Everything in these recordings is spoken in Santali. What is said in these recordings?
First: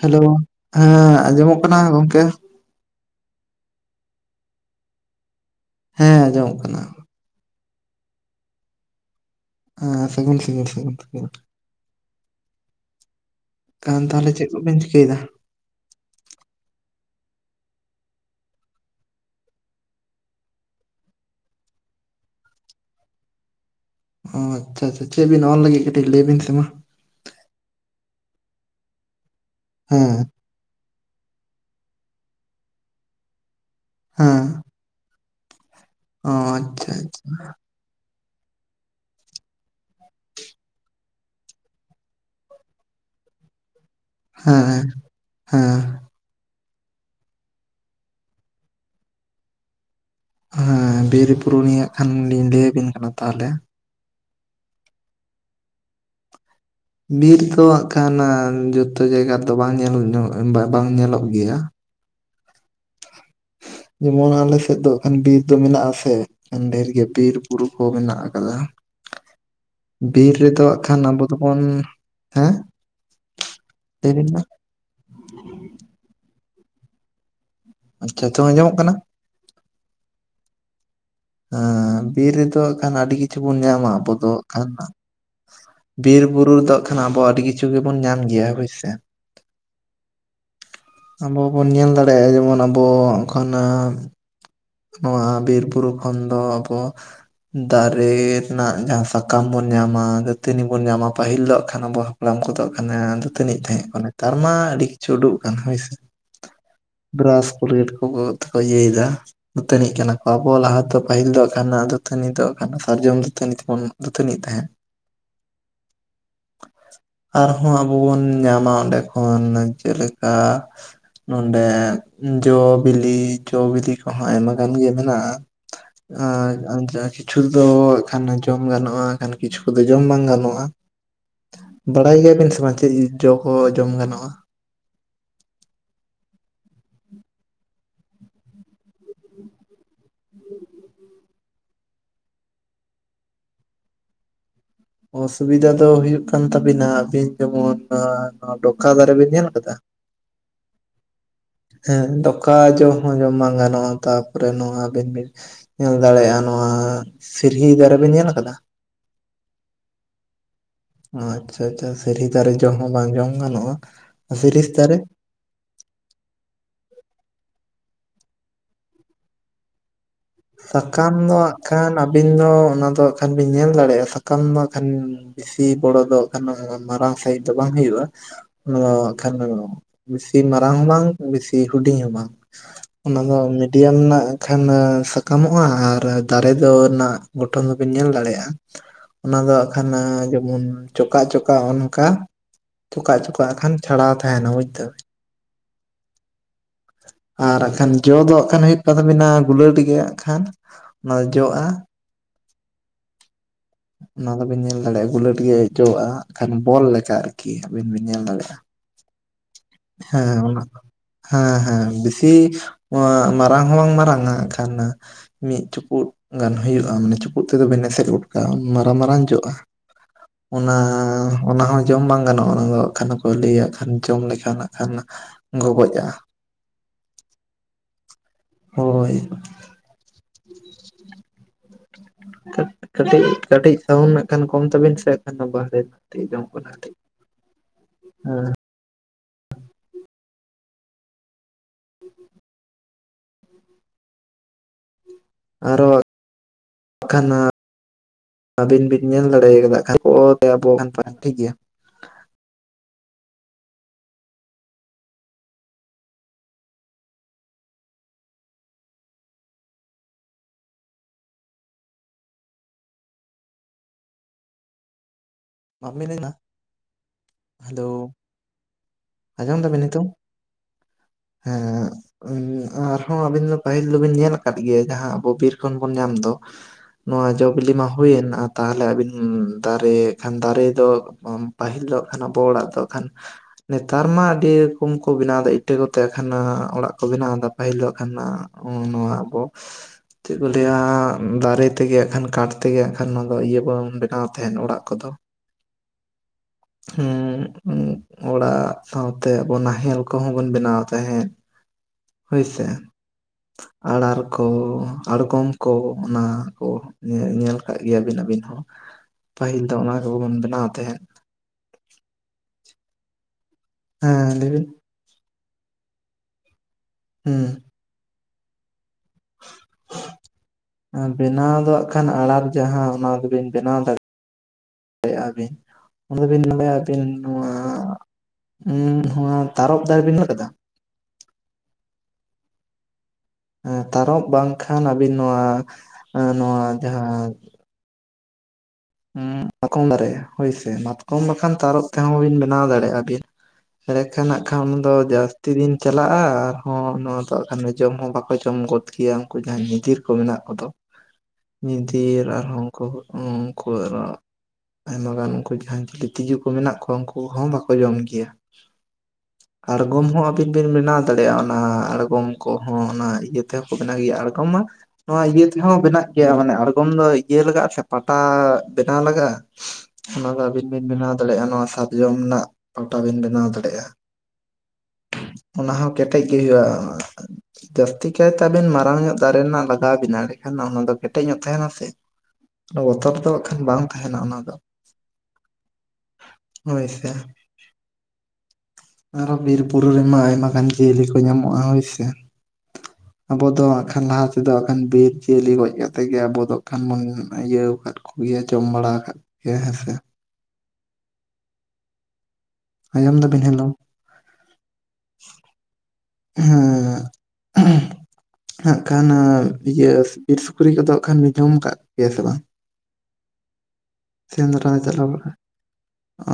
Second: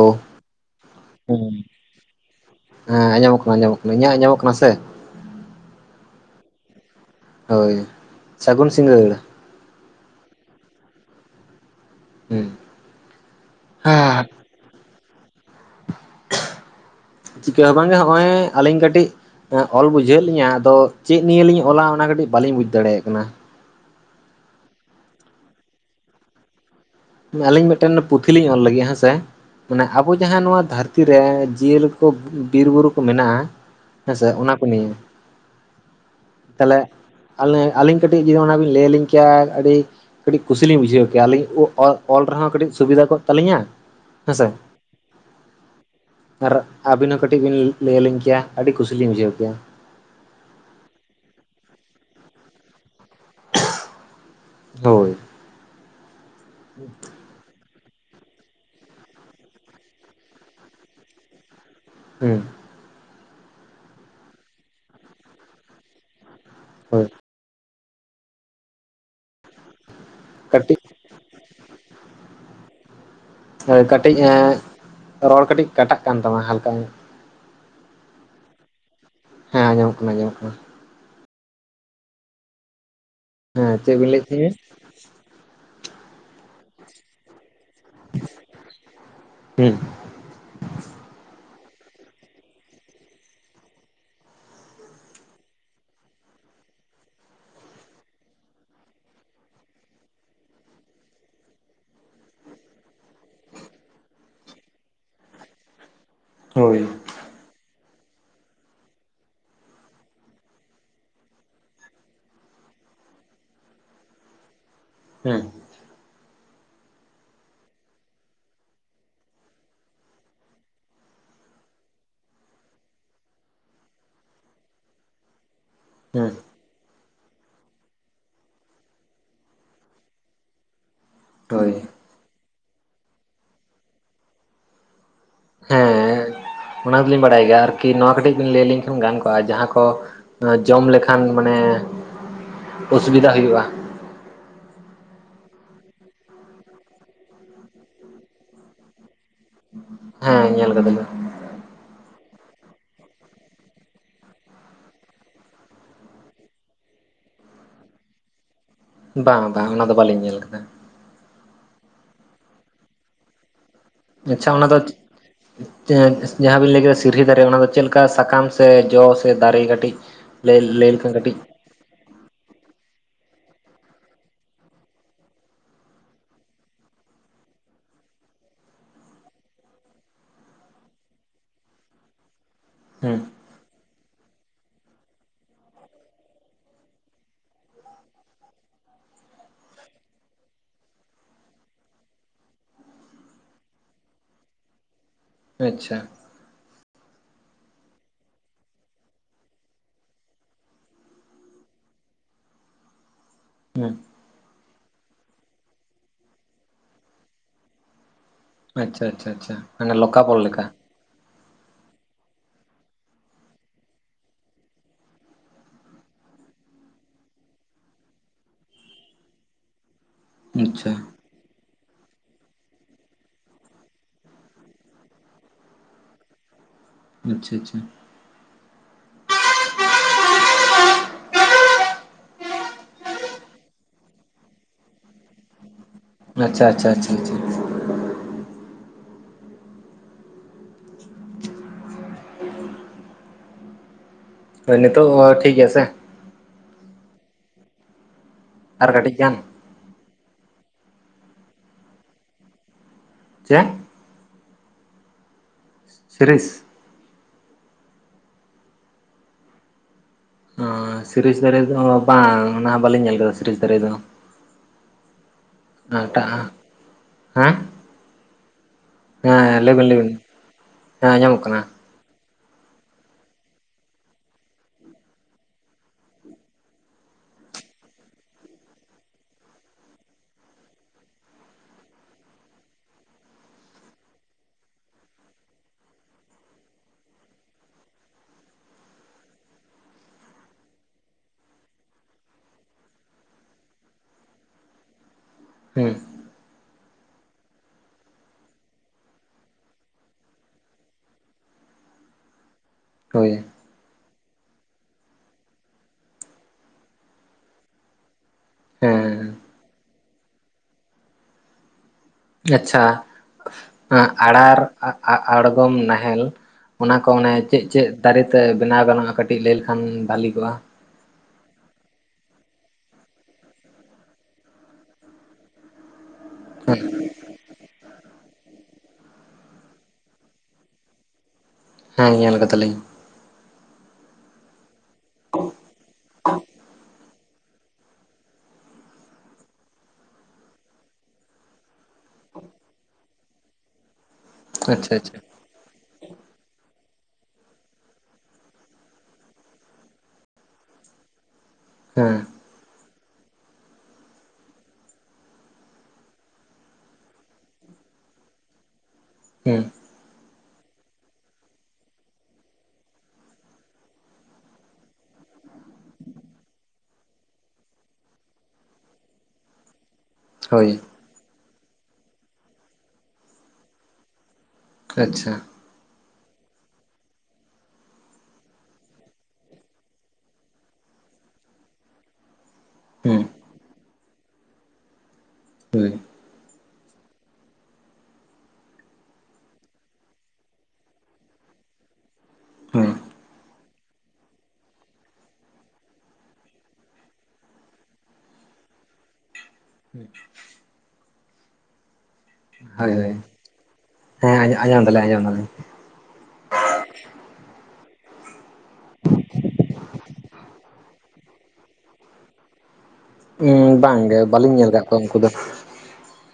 ᱦᱮᱞᱳ ᱦᱮᱸ ᱟᱸᱡᱚᱢᱚᱜ ᱠᱟᱱᱟ ᱜᱚᱝᱠᱮ? ᱦᱮᱸ ᱟᱸᱡᱚᱢᱚᱜ ᱠᱟᱱᱟ᱾ ᱟᱸᱡᱚᱢᱚᱜ ᱠᱟᱱᱟ ᱤᱧᱟᱹᱜ ᱟᱸᱡᱚᱢᱚᱜ ᱠᱟᱱᱟ ᱥᱮ? ᱦᱮᱸ ᱟᱸᱡᱚᱢᱚᱜ ᱠᱟᱱᱟ᱾ ᱦᱳᱭ ᱥᱟᱹᱜᱩᱱ ᱥᱤᱸᱜᱟᱹᱲ ᱦᱩᱸ ᱥᱟᱜᱩᱱ ᱥᱤᱸᱜᱟᱹᱲ᱾ ᱦᱩᱸ᱾ [unintelligible] ᱛᱟᱦᱚᱞᱮ ᱪᱮᱫ ᱠᱚ ᱵᱮᱮᱱ ᱪᱤᱠᱟᱹᱭ ᱮᱫᱟ? [inaudible] ᱪᱤᱠᱟᱹ ᱦᱚᱸ ᱵᱟᱝ ᱜᱮ ᱱᱚᱜᱼᱚᱭ ᱟᱹᱞᱤᱧ ᱠᱟᱹᱴᱤᱡ ᱚᱞ ᱵᱩᱡᱷᱟᱹᱣ ᱞᱤᱧᱟᱹ᱾ ᱟᱫᱚ ᱪᱮᱫ ᱱᱤᱭᱟᱹ ᱞᱤᱧ ᱚᱞᱟ ᱚᱱᱟ ᱠᱟᱹᱴᱤᱡ ᱵᱟᱞᱤᱧ ᱵᱩᱡ ᱫᱟᱲᱮᱭᱟᱜ ᱠᱟᱱᱟ? ᱚ ᱟᱪᱪᱷᱟ ᱟᱪᱪᱷᱟ, ᱪᱮᱫ ᱵᱤᱱ ᱚᱱ ᱞᱟᱹᱜᱤᱫ ᱠᱟᱹᱴᱤᱡ ᱞᱟᱹᱭ ᱵᱤᱱ ᱥᱮ ᱢᱟ? ᱟᱹᱞᱤᱧ ᱢᱤᱫᱴᱮᱱ ᱯᱩᱛᱷᱤ ᱞᱤᱧ ᱚᱞ ᱞᱟᱹᱜᱤᱫ ᱦᱮᱸᱥᱮ ᱢᱟᱱᱮ ᱟᱵᱚ ᱦᱮᱸ ᱡᱟᱦᱟᱸ ᱱᱚᱣᱟ ᱫᱷᱟᱹᱨᱛᱤ ᱵᱷᱤᱛᱤᱨ ᱨᱮ ᱡᱤᱭᱟᱹᱞᱤ ᱠᱚ ᱵᱤᱨ-ᱵᱩᱨᱩ ᱠᱚ ᱢᱮᱱᱟᱜᱼᱟ, ᱦᱮᱸᱥᱮ ᱦᱮᱸ ᱚᱱᱟ ᱠᱚ ᱱᱤᱭᱟᱹ᱾ ᱚ ᱛᱟᱦᱚᱞᱮ ᱟᱪᱪᱷᱟ ᱟᱪᱪᱷᱟ ᱟᱞᱮ ᱟᱹᱞᱤᱧ ᱠᱟᱹᱴᱤᱡ ᱡᱩᱫᱤ ᱚᱱᱟ ᱵᱤᱱ ᱞᱟᱹᱭᱟᱞᱤᱧ ᱠᱮᱭᱟ᱾ ᱟᱹᱰᱤ ᱠᱟᱹᱴᱤᱡ ᱠᱩᱥ ᱞᱤᱧ ᱵᱩᱡᱷᱟᱹᱣ ᱠᱮᱭᱟ ᱟᱹᱞᱤᱧ? ᱚᱞ ᱨᱮᱦᱚᱸ ᱠᱟᱹᱴᱤᱡ ᱥᱩᱵᱤᱫᱷᱟ ᱠᱚᱜ ᱛᱟᱞᱤᱧᱟ᱾ ᱦᱮᱸ ᱦᱮᱸ᱾ ᱟᱨ ᱟᱹᱵᱤᱱ ᱦᱚᱸ ᱠᱟᱹᱴᱤᱡ ᱵᱤᱱ ᱞᱟᱹᱭ ᱟᱹᱞᱤᱧ ᱠᱮᱭᱟ ᱟᱹᱰᱤ ᱠᱩᱥᱤ ᱞᱤᱧ ᱵᱩᱡᱷᱟᱹᱣ ᱠᱮᱭᱟ᱾ ᱦᱮᱸ ᱵᱤᱨ ᱵᱩᱨᱩᱱᱤᱭᱟᱜ ᱠᱷᱟᱱ ᱞᱤᱧ ᱞᱟᱹᱭ ᱟᱵᱤᱱ ᱠᱟᱱᱟ ᱛᱟᱦᱚᱞᱮ ᱦᱳᱭ᱾ ᱵᱤᱨ ᱫᱚ ᱦᱟᱸᱜ ᱠᱷᱟᱱ ᱡᱚᱛᱚ ᱡᱟᱭᱜᱟ ᱨᱮᱫᱚ ᱵᱟᱝ ᱟᱜ [unintelligible] ᱵᱟᱝ ᱧᱮᱞᱚᱜ ᱜᱮᱭᱟ᱾ ᱦᱩᱸ᱾ ᱡᱮᱢᱚᱱ ᱟᱞᱮ ᱥᱮᱫ ᱫᱚ ᱵᱤᱨ ᱫᱚ ᱢᱮᱱᱟᱜ ᱟᱥᱮ ᱰᱷᱮᱨ ᱜᱮ ᱦᱳᱭ ᱵᱤᱨ ᱵᱩᱨᱩ ᱠᱚ ᱢᱮᱱᱟᱜ ᱟᱠᱟᱫᱟ᱾ ᱵᱤᱨ ᱨᱮᱫᱚ ᱠᱟᱹᱴᱤᱡ ᱦᱟᱸᱜ ᱠᱷᱟᱱ ᱟᱵᱚ ᱫᱚ ᱵᱚᱱ ᱦᱮᱸ ᱞᱟᱹᱭ ᱠᱟᱹᱴᱤᱡ ᱵᱤᱱ ᱢᱟ ᱮᱸ ᱨᱚᱲ ᱠᱟᱹᱴᱤᱡ ᱠᱟᱴᱟᱜ ᱠᱟᱱ ᱛᱟᱢᱟ ᱦᱟᱞᱠᱟ ᱟᱪᱪᱷᱟ, ᱱᱤᱛᱚᱜ ᱟᱸᱡᱚᱢᱚᱜ ᱠᱟᱱᱟ? ᱦᱮᱸ ᱟᱸᱡᱚᱢᱜ ᱠᱟᱱᱟ ᱟᱸᱡᱚᱢᱚᱜ ᱠᱟᱱᱟ᱾ ᱦᱮᱸ ᱵᱤᱨ ᱨᱮᱫᱚ ᱠᱷᱟᱱ ᱟᱹᱰᱤ ᱠᱤᱪᱷᱩ ᱵᱚᱱ ᱦᱮᱸ ᱧᱟᱢᱟ ᱪᱮᱫ ᱵᱤᱱ ᱟᱵᱚ ᱞᱟᱹᱭᱮᱫ ᱫᱚ ᱛᱟᱦᱮᱸᱱᱟ ᱠᱷᱟᱱ ᱵᱤᱨᱼᱵᱩᱨᱩ ᱨᱮᱫᱚ ᱠᱷᱟᱱ ᱟᱵᱚ ᱟᱹᱰᱤ ᱠᱤᱪᱷᱩ ᱜᱮᱵᱚᱱ ᱧᱟᱢ ᱜᱮᱭᱟ ᱦᱳᱭᱥᱮ᱾ ᱦᱩᱸ ᱟᱵᱚ ᱵᱚᱱ ᱧᱮᱞ ᱫᱟᱲᱮᱭᱟᱜᱼᱟ ᱡᱮᱢᱚᱱ ᱟᱵᱚ ᱚᱱᱠᱟᱱᱟᱜ ᱱᱚᱣᱟ ᱵᱤᱨᱼᱵᱩᱨᱩ ᱠᱷᱚᱱ ᱫᱚ ᱟᱵᱚ ᱫᱟᱨᱮ ᱨᱮᱱᱟᱜ ᱡᱟᱦᱟᱸ ᱥᱟᱠᱟᱢ ᱵᱚᱱ ᱧᱟᱢᱟ ᱫᱟᱹᱛᱟᱹᱱᱤ ᱵᱚᱱ ᱧᱟᱢᱟ, ᱯᱟᱹᱦᱤᱞ ᱫᱚ ᱠᱷᱟᱱ ᱟᱵᱚ [unintelligible] ᱠᱚᱫᱚᱜ ᱠᱟᱱᱟ ᱟᱫᱚ ᱫᱟ. ᱛᱟᱹᱱᱤ ᱛᱟᱦᱮᱸ ᱠᱟᱱᱟ, ᱱᱮᱛᱟᱨ ᱢᱟ ᱟᱹᱰᱤ ᱠᱤᱪᱷᱩ ᱩᱰᱩᱠ ᱠᱟᱱᱟ ᱦᱳᱭᱥᱮ᱾ ᱦᱳᱭ ᱵᱟᱨᱟᱥ ᱠᱚᱞᱜᱮᱴ ᱠᱚᱠᱚ ᱛᱮᱠᱚ ᱤᱭᱟᱹᱭᱮᱫᱟ᱾ ᱫᱟᱹᱛᱟᱹᱱᱤ ᱠᱟᱱᱟ ᱠᱚ ᱟᱵᱚ ᱞᱟᱦᱟ ᱫᱚ ᱯᱟᱹᱦᱤᱞ ᱫᱚ ᱮᱠᱷᱟᱱᱼᱟᱜ ᱫᱟᱹᱛᱟᱹᱱᱤ ᱫᱚ ᱮᱠᱷᱟᱱ ᱥᱟᱨᱡᱚᱢ ᱫᱟᱹᱛᱟᱹᱱᱤ ᱛᱮᱵᱚᱱ ᱫᱟᱹᱛᱟᱹᱱᱤᱜ ᱛᱟᱦᱮᱸᱱ, ᱦᱩᱸ, [inaudible] ᱟᱨᱦᱚᱸ ᱟᱵᱚ ᱵᱚᱱ ᱧᱟᱢᱟ ᱚᱸᱰᱮ ᱠᱷᱚᱸᱻᱱ ᱡᱮᱞᱮᱠᱟ ᱱᱚᱸᱰᱮᱼᱜ ᱡᱚᱼᱵᱤᱞᱤ, ᱡᱚᱼᱵᱤᱞᱤ ᱠᱚ- ᱦᱚᱸ ᱟᱭᱢᱟ ᱜᱟᱱ ᱜᱮ ᱢᱮᱱᱟᱜᱼᱟ, ᱦᱮᱸ ᱮᱸ ᱟᱸ ᱡᱟ ᱠᱤᱪ- ᱪᱷᱩ ᱫᱚ ᱮᱠᱷᱟᱱ ᱡᱚᱢ ᱜᱟᱱᱚᱜᱼᱟ, ᱮᱠᱷᱟᱱ ᱠᱤᱪᱷᱩ ᱫᱚ ᱡᱚᱢ ᱵᱟᱝ ᱜᱟᱱᱚᱜᱼᱟ, ᱦᱳᱭ᱾ ᱵᱟᱲᱟᱭ ᱜᱮᱭᱟᱵᱤᱱ ᱥᱮ ᱵᱟᱝ ᱪᱮᱫ ᱡᱚ ᱠᱚ ᱡᱚᱢ ᱜᱟᱱᱚᱜᱼᱟ? ᱦᱮᱸ ᱚᱱᱟ ᱫᱚᱞᱤᱧ ᱵᱟᱰᱟᱭ ᱜᱮᱭᱟ ᱟᱨᱠᱤ ᱱᱚᱣᱟ ᱠᱟᱹᱴᱤᱡ ᱵᱤᱱ ᱞᱟᱹᱭ ᱟᱹᱞᱤᱧ ᱠᱷᱟᱱ ᱜᱟᱱ ᱠᱚᱜᱼᱟ ᱡᱟᱦᱟᱸ ᱠᱚ ᱟᱸ ᱡᱚᱢ ᱞᱮᱠᱷᱟᱱ ᱢᱟᱱᱮ ᱚ ᱥᱩᱵᱤᱫᱟ ᱦᱩᱭᱩᱜᱼᱟ, ᱚᱥᱩᱵᱤᱫᱟ ᱫᱚ ᱦᱩᱭᱩᱜ ᱠᱟᱱ ᱛᱟᱹᱵᱤᱱᱟ ᱟᱹᱵᱤᱱ ᱡᱮᱢᱚᱱ ᱟᱸ ᱱᱚᱣᱟ ᱰᱚᱠᱟ ᱫᱟᱨᱮ ᱵᱤᱱ ᱧᱮᱞ ᱟᱠ- ᱦᱮᱸ ᱧᱮᱞ ᱟᱠᱟᱫᱟ ᱞᱤᱧ᱾ ᱦᱮᱸ ᱰᱚᱠᱟ ᱡᱚ ᱦᱚᱸ ᱡᱚᱢ ᱵᱟᱝ ᱜᱟᱱᱚᱜᱼᱟ ᱛᱟᱯᱚᱨᱮ ᱱᱚᱣᱟ ᱟᱹᱵᱤᱱ ᱵᱤᱱ ᱧᱮᱞ ᱫᱟᱲᱮᱭᱟᱜᱼᱟ ᱱᱚᱣᱟ ᱥᱤᱨᱦᱤ ᱫᱟᱨᱮ ᱵᱤᱱ ᱧᱮᱞ ᱟᱠᱟᱫᱟ? ᱵᱟᱝᱼᱟ ᱵᱟᱝᱼᱟ ᱚᱱᱟ ᱫᱚ ᱵᱟᱹᱞᱤᱧ ᱧᱮᱞ ᱟᱠᱟᱫᱟ, ᱚ ᱟᱪᱪᱷᱟ ᱟᱪᱪᱷᱟ ᱥᱤᱨᱦᱤ ᱫᱟᱨᱮ ᱡᱚᱢ ᱦᱚᱸ ᱵᱟᱝ ᱡᱚᱢ ᱜᱟᱱᱚᱜᱼᱟ᱾ ᱟᱪᱪᱷᱟ ᱥᱤᱨᱤᱥ ᱚᱱᱟ ᱫᱚ ᱪᱮᱜ ᱫᱟᱨᱮ ᱛᱮ [unintelligible] ᱡᱟᱦᱟᱸ ᱵᱤᱱ ᱞᱟᱹᱭ ᱠᱮᱫᱟ ᱥᱤᱨᱦᱤ ᱫᱟᱨᱮ ᱚᱱᱟ ᱫᱚ ᱪᱮᱫ ᱞᱮᱠᱟ ᱥᱟᱠᱟᱢ ᱥᱮ, ᱡᱚ ᱥᱮ ᱫᱟᱨᱮ ᱠᱟᱹᱴᱤᱡ ᱞᱟᱹᱭ [unintelligible] ᱞᱟᱹᱭ ᱞᱮᱠᱷᱟᱱ ᱥᱟᱠᱟᱢ ᱫᱚ ᱠᱟᱹᱴᱤᱡ ᱣᱟᱸᱜ ᱠᱷᱟᱱ ᱟᱹᱵᱤᱱ ᱫᱚ ᱚᱱᱟ ᱫᱚ ᱮᱠᱷᱟᱱ ᱵᱤᱱ ᱧᱮᱞ ᱫᱟᱲᱮᱭᱟᱜ-ᱟ, ᱥᱟᱠᱟᱢ ᱫᱚ ᱤᱠᱷᱟᱹᱱ ᱵᱤᱥᱤ ᱵᱚᱲᱚ ᱫᱚ ᱮᱠᱷᱟᱱᱟᱼᱟᱸ ᱢᱟᱨᱟᱝ ᱥᱟᱹᱭᱤᱰ ᱫᱚ ᱵᱟᱝ ᱦᱩᱭᱩᱜᱼᱟ, ᱱᱚᱣᱟ ᱮᱠᱷᱟᱱᱚ ᱵᱤᱥᱤ ᱢᱟᱨᱟᱝ ᱦᱚᱸ ᱵᱟᱝ ᱵᱤᱥᱤ ᱦᱩᱰᱤᱝ ᱦᱚᱸ ᱵᱟᱝ, ᱦᱩᱸ ᱚᱱᱟ ᱫᱚ ᱢᱤᱰᱤᱭᱟᱢ ᱢᱮᱱᱟᱜ ᱠᱷᱟᱱ ᱥᱟ- ᱠᱟᱢᱼᱚᱜᱼᱟ ᱟᱨ ᱫᱟᱨᱮ ᱫᱚ ᱨᱮᱱᱟᱜ ᱵᱚᱴᱚᱱ ᱫᱚᱵᱤᱱ ᱧᱮᱞ ᱫᱟᱲᱮᱭᱟᱜ-ᱟ, ᱚᱱᱟ ᱫᱚ ᱮᱠᱷᱟᱱ ᱟᱸ ᱡᱮᱢᱚᱱ ᱪᱚᱠᱟᱜ ᱪᱚᱠᱟᱜ ᱚᱱᱼᱚᱸᱠᱟ ᱪᱚᱠᱟᱜ ᱪᱚᱠᱟᱜ ᱠᱷᱟᱱ ᱪᱷᱟᱲᱟᱣ ᱛᱟᱦᱮᱸᱱᱟ ᱵᱩᱡᱽ ᱮᱫᱟ ᱵᱤᱱ, ᱟᱪᱪᱷᱟ, ᱟᱨ ᱮᱸᱠᱷᱟᱱ ᱡᱚ ᱫᱚ ᱮᱸᱠᱷᱟᱱ ᱦᱩᱭᱩᱜ ᱠᱟᱱ ᱛᱟᱹᱵᱤᱱᱟ ᱜᱩᱞᱟᱹᱴ ᱜᱮᱭᱟ ᱮᱸᱠᱷᱟᱱ ᱚᱱᱟ ᱫᱚ ᱡᱚᱜ-ᱟ, ᱦᱩᱸ ᱚᱱᱟ ᱫᱚᱵᱤᱱ ᱧᱮᱞ ᱫᱟᱲᱮᱼᱟ ᱜᱩᱞᱟᱹᱴ ᱜᱮ ᱡᱚᱜᱼᱟ ᱟᱨ ᱵᱚᱞ ᱞᱮᱠᱟ ᱟᱨᱠᱤ ᱟᱹᱵᱤᱱ ᱵᱤᱱ ᱧᱮᱞ ᱫᱟᱲᱮᱜᱼᱟ᱾ ᱟᱪᱪᱷᱟ ᱟᱪᱪᱷᱟ ᱟᱪᱪᱷᱟ, ᱢᱟᱱᱮ ᱦᱮᱸ ᱞᱚᱠᱟᱯᱚᱞ ᱚᱱᱟ ᱞᱮᱠᱟ ᱫᱚ, ᱦᱮᱸ ᱦᱮᱸ ᱵᱮᱥᱤ ᱱᱚᱶᱟ ᱢᱟᱨᱟᱝ ᱦᱚᱸ ᱵᱟᱝ ᱢᱟᱨᱟᱝᱼᱟ ᱮᱸᱠᱷᱟᱱ ᱢᱤᱫ ᱪᱩᱯᱩᱫ ᱜᱟᱱ ᱦᱩᱭᱩᱜ-ᱟ ᱢᱟᱱᱮ ᱪᱩᱯᱩᱫ ᱛᱮᱫᱚ ᱵᱮᱱ ᱮᱥᱮᱫ ᱜᱚᱫ ᱠᱟᱜ-ᱟ ᱩᱱ ᱢᱟᱨᱟᱝ ᱢᱟᱨᱟᱝ ᱡᱚᱜ-ᱟ᱾ [unintelligible] ᱟᱪᱪᱷᱟ ᱚᱱᱟᱻᱦᱚᱸ ᱚᱱᱟ ᱦᱚᱸ ᱡᱚᱢ ᱵᱟᱝ ᱜᱟᱱᱚᱜ-ᱟ, ᱚᱱᱟ ᱫᱚ ᱮᱸᱠᱷᱟᱱ ᱠᱚ ᱞᱟᱹᱭᱟ ᱠᱷᱟᱱ ᱡᱚᱢ ᱞᱮᱠᱷᱟᱱ ᱦᱟᱸᱜ ᱠᱷᱟᱱ ᱜᱚᱜᱚᱡ-ᱟ᱾ ᱟᱪᱪᱷᱟ ᱟᱪᱪᱷᱟ, ᱦᱳ ᱦᱚᱭ᱾ ᱠᱟᱹᱫ ᱠᱟᱹᱴᱤᱡ ᱠᱟᱹᱴᱤᱡ ᱛᱮᱦᱚᱸ ᱩᱱᱟᱹᱜ ᱠᱷᱟᱱ ᱠᱚᱢ ᱛᱟᱹᱵᱤᱱ ᱥᱮ ᱵᱟᱦᱨᱮ ᱨᱮᱱᱟᱜ ᱛᱤ ᱡᱚᱢ ᱠᱚᱱ ᱟᱪᱪᱷᱟ ᱟᱪᱪᱷᱟ ᱦᱟᱺᱰᱤᱜ, ᱟᱪᱪᱷᱟ ᱟᱪᱪᱷᱟ ᱦᱮᱸ [unintelligible] ᱮᱜ ᱱᱤᱛᱚᱜ ᱚ ᱟᱹᱰᱤᱼᱼ ᱟᱨᱚ ᱠᱷᱟᱱ ᱱᱟᱜ ᱟᱹᱵᱤᱱ ᱟᱨ ᱵᱤᱱ ᱠᱟᱹᱴᱤᱡ ᱧᱮᱞ ᱜᱟᱱ ᱫᱟᱲᱮ ᱟᱠᱟᱫᱟ ᱠᱷᱟᱱ ᱚᱛᱼᱼ ᱟᱵᱚ [inaudible] ᱴᱷᱤᱠ ᱜᱮᱭᱟ ᱪᱮᱫ ᱥᱨᱤᱥ [unintelligible] ᱥᱤᱨᱤᱥ ᱫᱟᱨᱮ ᱫᱚ ᱵᱟᱝ ᱚᱱᱟ ᱦᱚᱸ ᱵᱟᱹᱞᱤᱧ ᱧᱮᱞ ᱠᱟᱫᱟ ᱥᱤᱨᱤᱥ ᱫᱟᱨᱮ ᱫᱚᱼᱼ ᱢᱟ ᱵᱮᱱ ᱞᱟᱹᱭᱫᱟ ᱦᱮᱸ ᱦᱮᱞᱳ ᱟᱸᱡᱚᱢ ᱦᱮᱸ ᱫᱟᱵᱤᱱ ᱞᱟᱹᱭᱵᱤᱱ ᱱᱤᱛᱚᱝ ᱞᱟᱹᱭᱵᱤᱱ ᱦᱮᱸ ᱟᱸᱡᱚᱢᱚᱜ ᱠᱟᱱᱟ ᱦᱮᱸᱼᱼ ᱟᱨ ᱦᱚᱸ ᱟᱹᱵᱤᱱ ᱫᱚ ᱯᱟᱹᱦᱤᱞ ᱫᱚᱵᱤᱱ ᱧᱮᱞ ᱠᱟᱫ ᱜᱮᱭᱟ ᱡᱟᱦᱟᱸ ᱟᱵᱚ ᱵᱤᱨ ᱠᱷᱚᱱ ᱵᱚᱱ ᱧᱟᱢ ᱫᱚᱼᱼ ᱱᱚᱣᱟ ᱡᱚ ᱵᱤᱞᱤ ᱢᱟ ᱦᱩᱭ ᱱᱟ ᱛᱟᱦᱚᱞᱮ ᱟᱹᱵᱤᱱ ᱫᱟᱨᱮᱼᱼ ᱮᱱᱠᱷᱟᱱ ᱫᱟᱨᱮ ᱫᱚ ᱯᱟᱹᱦᱤᱞ ᱫᱚ ᱱᱟᱜ ᱠᱷᱟᱱ ᱟᱵᱚ ᱚᱲᱟᱜ ᱫᱚ ᱱᱟᱜ ᱠᱷᱟᱱ ᱱᱮᱛᱟᱨ ᱢᱟ ᱟᱹᱰᱤ ᱨᱚᱠᱚᱢ ᱠᱚ ᱵᱮᱱᱟᱣ ᱫᱟ ᱤᱴᱟᱹ ᱠᱚᱛᱮ ᱱᱟᱜ ᱠᱷᱟᱱ ᱚᱲᱟᱜ ᱠᱚ ᱵᱮᱱᱟᱣ ᱫᱟ ᱯᱟᱹᱦᱤᱞ ᱫᱚ ᱱᱟᱜ ᱠᱷᱟᱱ ᱱᱚᱣᱟ ᱟᱵᱚᱼᱼ ᱪᱮᱫ ᱠᱚ ᱞᱟᱹᱭᱟ ᱫᱟᱨᱮ ᱛᱮᱜᱮ ᱱᱟᱜ ᱠᱷᱟᱱ ᱠᱟᱴ ᱛᱮ ᱜᱮ ᱱᱟᱜ ᱠᱷᱟᱱ ᱱᱚᱣᱟ ᱫᱚ ᱤᱭᱟᱹ ᱵᱚᱱ ᱵᱮᱱᱟᱣ ᱛᱟᱦᱮᱱ ᱚᱲᱟᱜᱼᱼ ᱠᱚ ᱫᱚᱼᱼ ᱦᱳᱢ ᱦᱳ‌ ᱳᱢ ᱚᱲᱟᱜ ᱥᱟᱶ ᱛᱮ ᱟᱵᱚ ᱱᱟᱦᱮᱞ ᱠᱚ ᱦᱚᱸ ᱵᱚᱱ ᱵᱮᱱᱟᱣ ᱛᱟᱦᱮᱸᱫ ᱦᱳᱭ ᱥᱮ ᱦᱳᱭ ᱟᱬᱟᱨ ᱠᱚ ᱟᱬᱜᱚᱢ ᱠᱚ ᱚᱱᱟ ᱠᱚᱼᱼ ᱧᱮᱞ ᱧᱮᱞ ᱠᱟᱜ ᱜᱮᱭᱟ ᱵᱤᱱ ᱟᱹᱵᱤᱱ ᱦᱚᱸᱼᱼ ᱦᱮᱸ ᱟᱫᱚ ᱚᱱᱟ ᱠᱚᱵᱚᱱ ᱵᱮᱱᱟᱣ ᱛᱟᱦᱮᱸᱫ ᱟᱪᱪᱷᱟ [unintelligible] ᱦᱮᱸ ᱟᱲᱟᱨ ᱞᱟᱹᱭᱵᱤᱱ ᱟᱼᱟ ᱟᱬᱜᱚᱢ ᱱᱟᱦᱮᱞᱼᱼ ᱚᱱᱟ ᱠᱚ ᱚᱱᱮ ᱪᱮᱫ ᱦᱮᱸ ᱪᱮᱫ ᱫᱟᱨᱮ ᱛᱮ ᱵᱮᱱᱟᱣ ᱜᱟᱱᱚᱜ-ᱟ ᱠᱟᱹᱴᱤᱡ ᱞᱟᱹᱭ ᱞᱮᱠᱷᱟᱱ ᱵᱟᱹᱞᱤ ᱠᱚᱜ-ᱟ ᱵᱮᱱᱟᱣ ᱫᱚ ᱦᱟᱜ ᱠᱷᱟᱱ ᱟᱲᱟᱨ ᱡᱟᱦᱟᱸ ᱚᱱᱟ ᱫᱚ ᱵᱤᱱ ᱵᱮᱱᱟᱣ ᱫᱟᱲᱮᱜᱼᱼ ᱫᱟᱲᱮᱭᱟᱜᱼᱟ ᱵᱤᱱ ᱚᱱᱰᱮ ᱵᱤᱱ ᱞᱟᱹᱭᱟ ᱦᱮᱸ ᱟᱹᱵᱤᱱ ᱱᱚᱣᱟ ᱱᱚᱣᱟ ᱛᱟᱨᱚᱵ ᱫᱟᱨᱮ ᱵᱤᱱ ᱧᱮᱞ ᱠᱟᱫᱟ ᱦᱮᱸ ᱧᱮᱞ ᱠᱟᱫᱟ ᱞᱤᱧ ᱮ ᱛᱟᱨᱚᱵ ᱵᱟᱝ ᱠᱷᱟᱱ ᱟᱹᱵᱤᱱ ᱱᱚᱣᱟ ᱱᱚᱣᱟ ᱡᱟᱦᱟᱸᱼᱼ ᱦᱮᱸ ᱢᱟᱛᱠᱚᱢ ᱫᱟᱨᱮ ᱦᱳᱭ ᱥᱮ ᱢᱟᱛᱠᱚᱢ ᱵᱟᱠᱷᱟᱱ ᱛᱟᱨᱚᱵ ᱛᱮ ᱦᱚᱸ ᱵᱤᱱ ᱵᱮᱱᱟᱣ ᱫᱟᱲᱮᱭᱟᱜᱼᱟ ᱵᱤᱱ ᱨᱮ ᱠᱷᱟᱱ ᱟᱜ ᱠᱷᱟᱱ ᱩᱱ ᱫᱚ ᱟᱪᱪᱷᱟ ᱟᱪᱪᱷᱟ ᱡᱟᱥᱼᱼ ᱛᱤ ᱵᱤᱱ ᱪᱟᱞᱟᱜᱼᱟ ᱟᱨᱦᱚᱸ ᱱᱚᱣᱟ ᱫᱚ ᱠᱷᱟᱱ ᱦᱟᱸᱜ ᱡᱚᱢ ᱦᱚᱸ ᱵᱟᱠᱚ ᱡᱚᱢ ᱜᱚᱫ ᱠᱮᱭᱟ ᱩᱱᱠᱩ ᱡᱟᱦᱟᱸᱭ ᱧᱤᱫᱤᱨ ᱠᱚ ᱢᱮᱱᱟᱜ ᱠᱚ ᱫᱚ ᱧᱤᱫᱤᱨ ᱦᱮᱸ ᱟᱨ ᱦᱚᱸ ᱩᱱᱠᱩ ᱩᱱᱠᱩ ᱟᱨᱚᱼᱼ ᱟᱭᱢᱟ ᱜᱟᱱ ᱩᱱᱠᱩ ᱡᱟᱦᱟᱸᱭ ᱪᱤᱞᱤ ᱛᱤᱡᱩ ᱠᱚ ᱢᱮᱱᱟᱜ ᱠᱚᱣᱟ ᱩᱱᱠᱩ ᱠᱚ ᱦᱚᱸ ᱵᱟᱠᱚ ᱡᱚᱢ ᱠᱮᱭᱟ ᱦᱮᱸ ᱟᱬᱜᱚᱢ ᱦᱚᱸ ᱟᱹᱵᱤᱱ ᱵᱤᱱ ᱵᱮᱱᱟᱣ ᱫᱟᱲᱮᱭᱟᱜᱼᱟ ᱚᱱᱟ ᱟᱬᱜᱚᱢ ᱠᱚ ᱦᱚᱸ ᱚᱱᱟ ᱤᱭᱟᱹ ᱛᱮ ᱦᱚᱸ ᱠᱚ ᱵᱮᱱᱟᱣ ᱜᱮᱭᱟ ᱟᱬᱜᱚᱢ ᱢᱟ ᱱᱚᱣᱟ ᱤᱭᱟᱹ ᱛᱮ ᱦᱚᱸ ᱵᱮᱱᱟᱜ ᱜᱮᱭᱟ ᱢᱟᱱᱮ ᱟᱬᱜᱚᱢ ᱫᱚ ᱤᱭᱟᱹ ᱞᱟᱜᱟᱜᱼᱟ ᱥᱮ ᱯᱟᱴᱟ ᱵᱮᱱᱟᱣ ᱞᱟᱜᱟᱜᱼᱟ ᱚᱱᱟ ᱫᱚ ᱟᱹᱵᱤᱱ ᱦᱳᱭ ᱵᱤᱱ ᱵᱮᱱᱟᱣ ᱫᱟᱲᱮᱭᱟᱜᱼᱟ ᱱᱚᱣᱟ ᱥᱟᱨᱡᱚᱢ ᱨᱮᱱᱟᱜ ᱯᱟᱴᱟ ᱵᱤᱱ ᱵᱮᱱᱟᱣ ᱫᱟᱲᱮᱭᱟᱜᱼᱟ ᱟᱪᱪᱷᱟ ᱚᱱᱟ ᱦᱚᱸ ᱠᱮᱴᱮᱡ ᱜᱮ ᱦᱩᱭᱩᱜᱼᱟ ᱡᱟᱹᱥᱛᱤ ᱠᱟᱭ ᱛᱮ ᱟᱵᱮᱱ ᱢᱟᱨᱟᱝ ᱧᱚᱜ ᱫᱟᱨᱮ ᱨᱮᱱᱟᱜ ᱞᱟᱜᱟᱣ ᱵᱤᱱᱟ ᱮᱸᱰᱮ ᱠᱷᱟᱱ ᱚᱱᱟ ᱫᱚ ᱠᱮᱴᱮᱡ ᱧᱚᱜ ᱛᱟᱦᱮᱱᱟ ᱥᱮ, [unintelligible] ᱵᱚᱛᱚᱨ ᱦᱮᱸ ᱫᱚ ᱦᱟᱜ ᱠᱷᱟᱱ ᱵᱟᱝ ᱛᱟᱦᱮᱱᱟ ᱚᱱᱟ ᱫᱚ ᱦᱳᱭ ᱦᱳᱭ ᱥᱮ, ᱟᱨᱚ ᱵᱤᱨ ᱵᱩᱨᱩ ᱨᱮᱢᱟ ᱟᱭᱢᱟ ᱜᱟᱱ ᱡᱤᱭᱟᱹᱞᱤ ᱠᱚ ᱧᱟᱢᱚᱜᱼᱟ ᱦᱳᱭ ᱥᱮ ᱦᱳᱭ ᱟᱵᱚ ᱫᱚ ᱦᱟᱜ ᱠᱷᱟᱱ ᱞᱟᱦᱟᱛᱮ ᱛᱮᱫᱚ ᱦᱜ ᱠᱷᱟᱱ ᱵᱤᱨ ᱡᱤᱭᱟᱹᱞᱤ ᱜᱚᱡ ᱠᱟᱛᱮ ᱜᱮ ᱟᱵᱚ ᱫᱚ ᱠᱷᱟᱱ ᱵᱚᱱ ᱤᱭᱟᱹᱣ ᱟᱠᱟᱫᱟ ᱩᱜᱮ ᱡᱚᱢ ᱵᱟᱲᱟ ᱟᱠᱟᱫ ᱜᱮᱭᱟ᱾ [inaudible] ᱦᱳᱭ ᱦᱳᱭ ᱟᱸᱡᱚᱢ ᱫᱟᱵᱤᱱ ᱦᱮᱞᱳ ᱦᱮᱸ ᱟᱸᱡᱚᱢ ᱫᱟᱞᱤᱧ ᱟᱸᱡᱚᱢ ᱫᱟᱞᱤᱧ ᱦᱮᱸ᱾ ᱦᱟᱸᱜ ᱠᱷᱟᱱ ᱤᱭᱟᱹ ᱵᱤᱨ ᱥᱩᱠᱨᱤ ᱠᱚᱫᱚ ᱦᱟᱸᱜ ᱠᱷᱟᱱ ᱡᱚᱢ ᱠᱟᱜ ᱠᱚ ᱜᱮᱭᱟ ᱥᱮ ᱵᱟᱝ? ᱵᱟᱝ ᱜᱮ ᱵᱟᱞᱤᱧ ᱥᱮᱸᱫᱽᱨᱟ ᱧᱮᱞ ᱠᱟᱫ ᱠᱚᱣᱟ ᱪᱟᱞᱟᱣ ᱩᱱᱠᱩ ᱫᱚ᱾ ᱚ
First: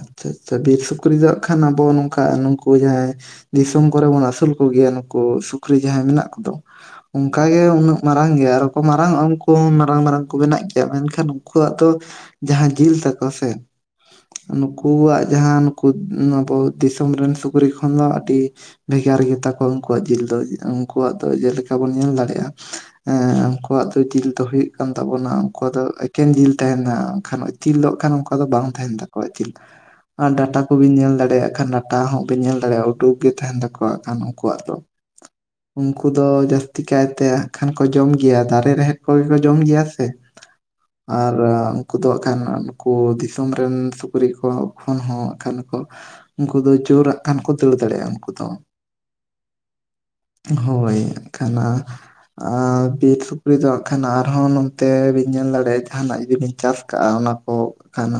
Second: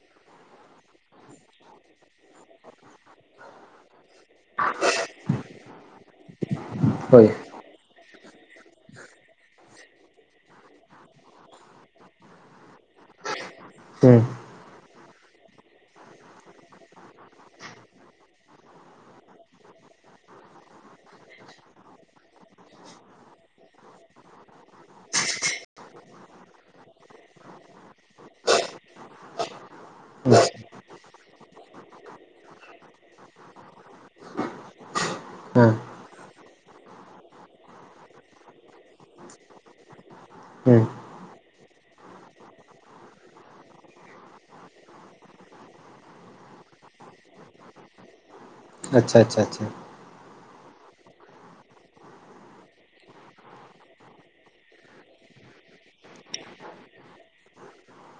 ᱟᱪᱪᱷᱟ ᱟᱪᱪᱷᱟ, ᱵᱤᱨ ᱥᱩᱠᱨᱤ ᱫᱚ ᱦᱟᱜ ᱠᱷᱟᱱ ᱟᱵᱚ ᱱᱚᱝᱠᱟ ᱱᱩᱠᱩ ᱡᱟᱦᱟᱸᱭ ᱫᱤᱥᱚᱢ ᱠᱚᱨᱮ ᱵᱚᱱ ᱟᱹᱥᱩᱞ ᱠᱚᱜᱮᱭᱟ᱾ ᱱᱩᱠᱩ ᱥᱩᱠᱨᱤ ᱡᱟᱦᱟᱸᱭ ᱢᱮᱱᱟᱜ ᱠᱚᱫᱚ᱾ ᱦᱳᱭ ᱚᱱᱠ ᱜᱮ ᱩᱱᱟᱹᱜ ᱢᱟᱨᱟᱝ ᱜᱮᱭᱟ ᱟᱨᱠᱚ ᱢᱟᱨᱟᱝᱚᱜᱼᱟ ᱩᱱᱠᱩ ᱦᱚᱸ ᱢᱟᱨᱟᱝ ᱢᱟᱨᱟᱝ ᱠᱚ ᱵᱮᱱᱟᱜ ᱜᱮᱭᱟ, ᱢᱮᱱᱠᱷᱟᱱ ᱩᱱᱠᱩᱣᱟᱜ ᱫᱚ ᱡᱟᱦᱟᱸ ᱡᱤᱞ ᱛᱟᱠᱚ ᱥᱮ ᱦᱩᱸ᱾ ᱱᱩᱠᱩᱣᱟᱜ ᱡᱟᱦᱟᱸ ᱱᱩᱠᱩ ᱟᱵᱚ ᱫᱤᱥᱚᱢ ᱨᱮᱱ ᱥᱩᱠᱨᱤ ᱠᱷᱚᱱ ᱫᱚ ᱟᱹᱰᱤ ᱵᱷᱮᱜᱟᱨ ᱜᱮ ᱛᱟᱠᱚᱣᱟ, ᱩᱱᱠᱩᱣᱟᱜ ᱡᱤᱞ ᱫᱚ᱾ ᱩᱱᱠᱩᱣᱟᱜ ᱫᱚ ᱡᱮᱞᱮᱠᱟ ᱵᱚᱱ ᱧᱮᱞ ᱫᱟᱲᱮᱭᱟᱜᱼᱟ ᱮ ᱩᱱᱠᱩᱣᱟᱜ ᱫᱚ ᱡᱤᱞ ᱫᱚ ᱦᱩᱭᱩᱜ ᱠᱟᱱ ᱛᱟᱵᱚᱱᱟ ᱩᱱᱠᱩᱣᱟᱜ ᱫᱚ ᱮᱠᱮᱱ ᱡᱤᱞ ᱛᱟᱦᱮᱱᱟ ᱠᱷᱟᱱ ᱤᱛᱤᱞ ᱫᱚ ᱦᱟᱜ ᱠᱷᱟᱱ ᱚᱱᱠᱟ ᱫᱚ ᱵᱟᱝ ᱛᱟᱦᱮᱱ ᱛᱟᱠᱚᱣᱟ ᱤᱛᱤᱞ ᱟᱨ ᱰᱟᱴᱟ ᱠᱚᱵᱤᱱ ᱧᱮᱞ ᱫᱟᱲᱮᱭᱟᱜ ᱠᱷᱟᱱ ᱰᱟᱴᱟ ᱦᱚᱸ ᱵᱤᱱ ᱧᱮᱞ ᱫᱟᱲᱮᱭᱟᱜᱼᱟ᱾ ᱩᱰᱩᱠ ᱜᱮ ᱛᱟᱦᱮᱱ ᱛᱟᱠᱚ ᱠᱷᱟᱱ ᱩᱱᱠᱩᱣᱟᱜ ᱫᱚ᱾ ᱦᱮᱸ᱾ ᱩᱱᱠᱩ ᱫᱚ ᱡᱟᱹᱥᱛᱤ ᱠᱟᱭᱛᱮ ᱦᱟᱸᱜ ᱠᱷᱟᱱ ᱠᱚ ᱡᱚᱢ ᱜᱮᱭᱟ᱾ ᱫᱟᱨᱮ ᱨᱮᱦᱮᱫ ᱠᱚᱜᱮ ᱠᱚ ᱡᱚᱢ ᱜᱮᱭᱟ ᱥᱮ ᱦᱮᱸ ᱟᱨ ᱩᱱᱠᱩ ᱫᱚ ᱦᱟᱜ ᱠᱷᱟᱱ ᱱᱩᱠᱩ ᱫᱤᱥᱚᱢ ᱨᱮᱱ ᱥᱩᱠᱨᱤ ᱠᱚ ᱠᱷᱚᱱ ᱦᱚᱸ ᱦᱟᱸᱜ ᱠᱷᱟᱱ ᱠᱚ ᱩᱱᱠᱩ ᱫᱚ ᱡᱳᱨ ᱦᱟᱜ ᱠᱷᱟᱱ ᱠᱚ ᱫᱟᱹᱲ ᱫᱟᱲᱮᱭᱟᱜᱼᱟ, ᱩᱱᱠᱩ ᱫᱚ᱾ ᱟᱪᱪᱷᱟ, ᱟᱪᱪᱷᱟ, ᱟᱪᱪᱷᱟ᱾ ᱦᱳᱭ ᱦᱟᱜ ᱠᱷᱟᱱ ᱟᱨ ᱵᱤᱨ ᱥᱩᱠᱨᱤ ᱫᱚ ᱦᱟᱸᱜ ᱠᱷᱟᱱ ᱟᱨᱦᱚᱸ ᱱᱚᱛᱮ ᱵᱤᱱ ᱧᱮᱞ ᱫᱟᱲᱮᱭᱟᱜᱼᱟ, ᱡᱟᱦᱟᱱᱟᱜ ᱡᱩᱫᱤ ᱵᱤᱱ ᱪᱟᱥ ᱠᱟᱜᱼᱟ᱾ ᱚᱱᱟ ᱠᱚ ᱠᱟᱱᱟ